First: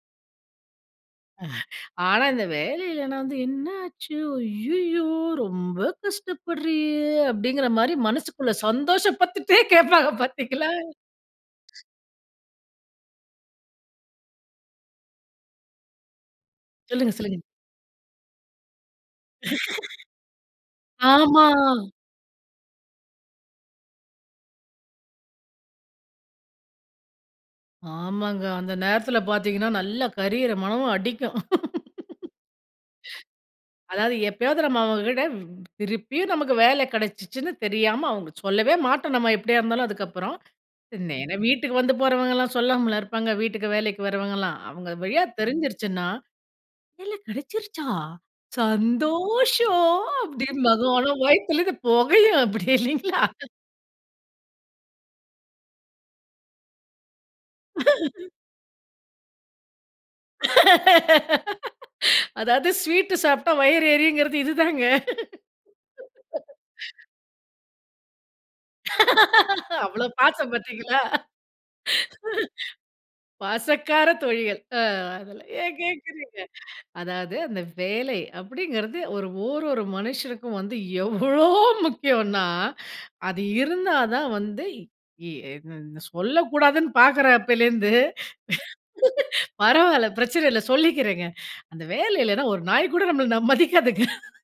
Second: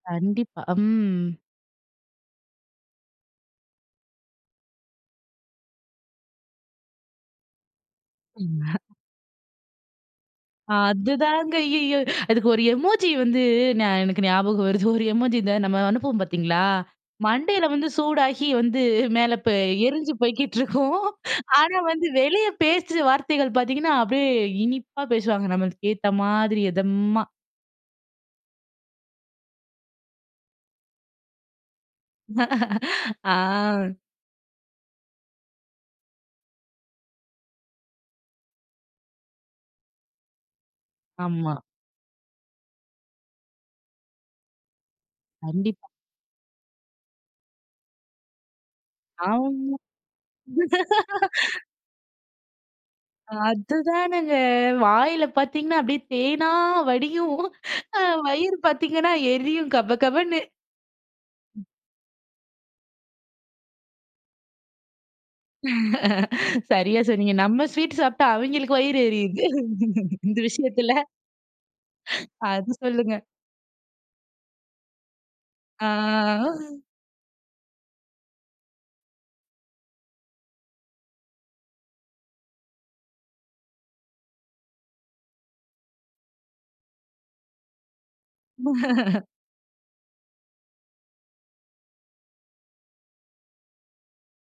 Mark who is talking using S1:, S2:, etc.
S1: கண்டிப்பா, ம்.
S2: ஆனா, இந்த வேலையில்லனா வந்து, என்ன ஆச்சு ஐய்யயோ ரொம்ப கஷ்டப்படுறியே அப்படிங்கிற மாரி மனசுக்குள்ள
S1: ம்.
S2: சந்தோஷ பட்டுட்டே கேட்பாங்க பார்த்தீங்களா.
S1: அதுதாங்க ஐயயோ! அதுக்கு ஒரு எமோஜி வந்து எனக்கு ஞாபகம் வருது ஒரு எமோஜி இந்த நம்ம அனுப்புவோம் பார்த்தீங்களா,
S2: சொல்லுங்க, சொல்லுங்க.
S1: மண்டையில வந்து சூடாகி வந்து மேல ப எரிஞ்சு போய்க்கிட்டு இருக்கும்.
S2: ஆமா.
S1: ஆனா, வந்து வெளியே பேச்சு வார்த்தைகள் பார்த்தீங்கன்னா, அப்படியே இனிப்பா பேசுவாங்க நம்மளுக்கேத்த மாதிரி எதமா.
S2: ஆமாங்க. அந்த நேரத்தில பார்த்தீங்கன்னா, நல்ல கரியற மனமும் அடிக்கும்.
S1: ஆ.
S2: அதாவது எப்பயாவது நம்ம அவங்க கிட்ட திருப்பியும் நமக்கு வேல கெடச்சுச்சுன்னு தெரியாம அவங்க சொல்லவே மாட்டோம் நம்ம எப்படியா இருந்தாலும் அதுக்கப்புறம். நேரா
S1: ஆமா.
S2: வீட்டுக்கு வந்து போறவங்கலாம் சொல்லாமலா இருப்பாங்க. வீட்டுக்கு வேலைக்கு வரவங்கலா. அவங்க வழியா
S1: கண்டிப்பா.
S2: தெரிஞ்சுருச்சுனா, வேலை கெடச்சிருச்சா
S1: ஆமா.
S2: சந்தோஷம் அப்படின்பாங்க. ஆனா, வயித்திலிருந்து பொகையும் அப்படியே இல்லைங்களா?
S1: அதுதானங்க வாயில பார்த்தீங்கன்னா, அப்படியே தேனா வடியும். வயிறு பார்த்தீங்கன்னா, எரியும் கபகபன்னு.
S2: அதாவது, ஸ்வீட் சாப்பிட்டா வயிறு எரியுங்கிறது இதுதாங்க.
S1: சரியா சொன்னீங்க, நம்ம ஸ்வீட் சாப்ட்டா அவிங்களுக்கு வயிறு எரியுது,
S2: அவ்ளோ
S1: இந்த
S2: பாசம்
S1: விஷயத்தில.
S2: பாத்திங்களா?
S1: அது சொல்லுங்க.
S2: பசக்கார தோழிகள் ஆ அதலாம் ஏன் கேட்கிறீங்க?
S1: ஆ.
S2: அதாவது, அந்த வேலை அப்படிங்கிறது ஒரு ஓரொரு மனுஷனுக்கும் வந்து எவ்ளோ முக்கியனா, அது இருந்தா தான் வந்து இ என் என் சொல்லக்கூடாதுன்னு பாக்குறேன் அப்பலேருந்து. பரவாயில்ல, பிரச்சன இல்ல சொல்லிக்கிறேங்க. அந்த வேலை இல்லைனா, ஒரு நாய் கூட ம நம்மள மதிக்காதுங்க.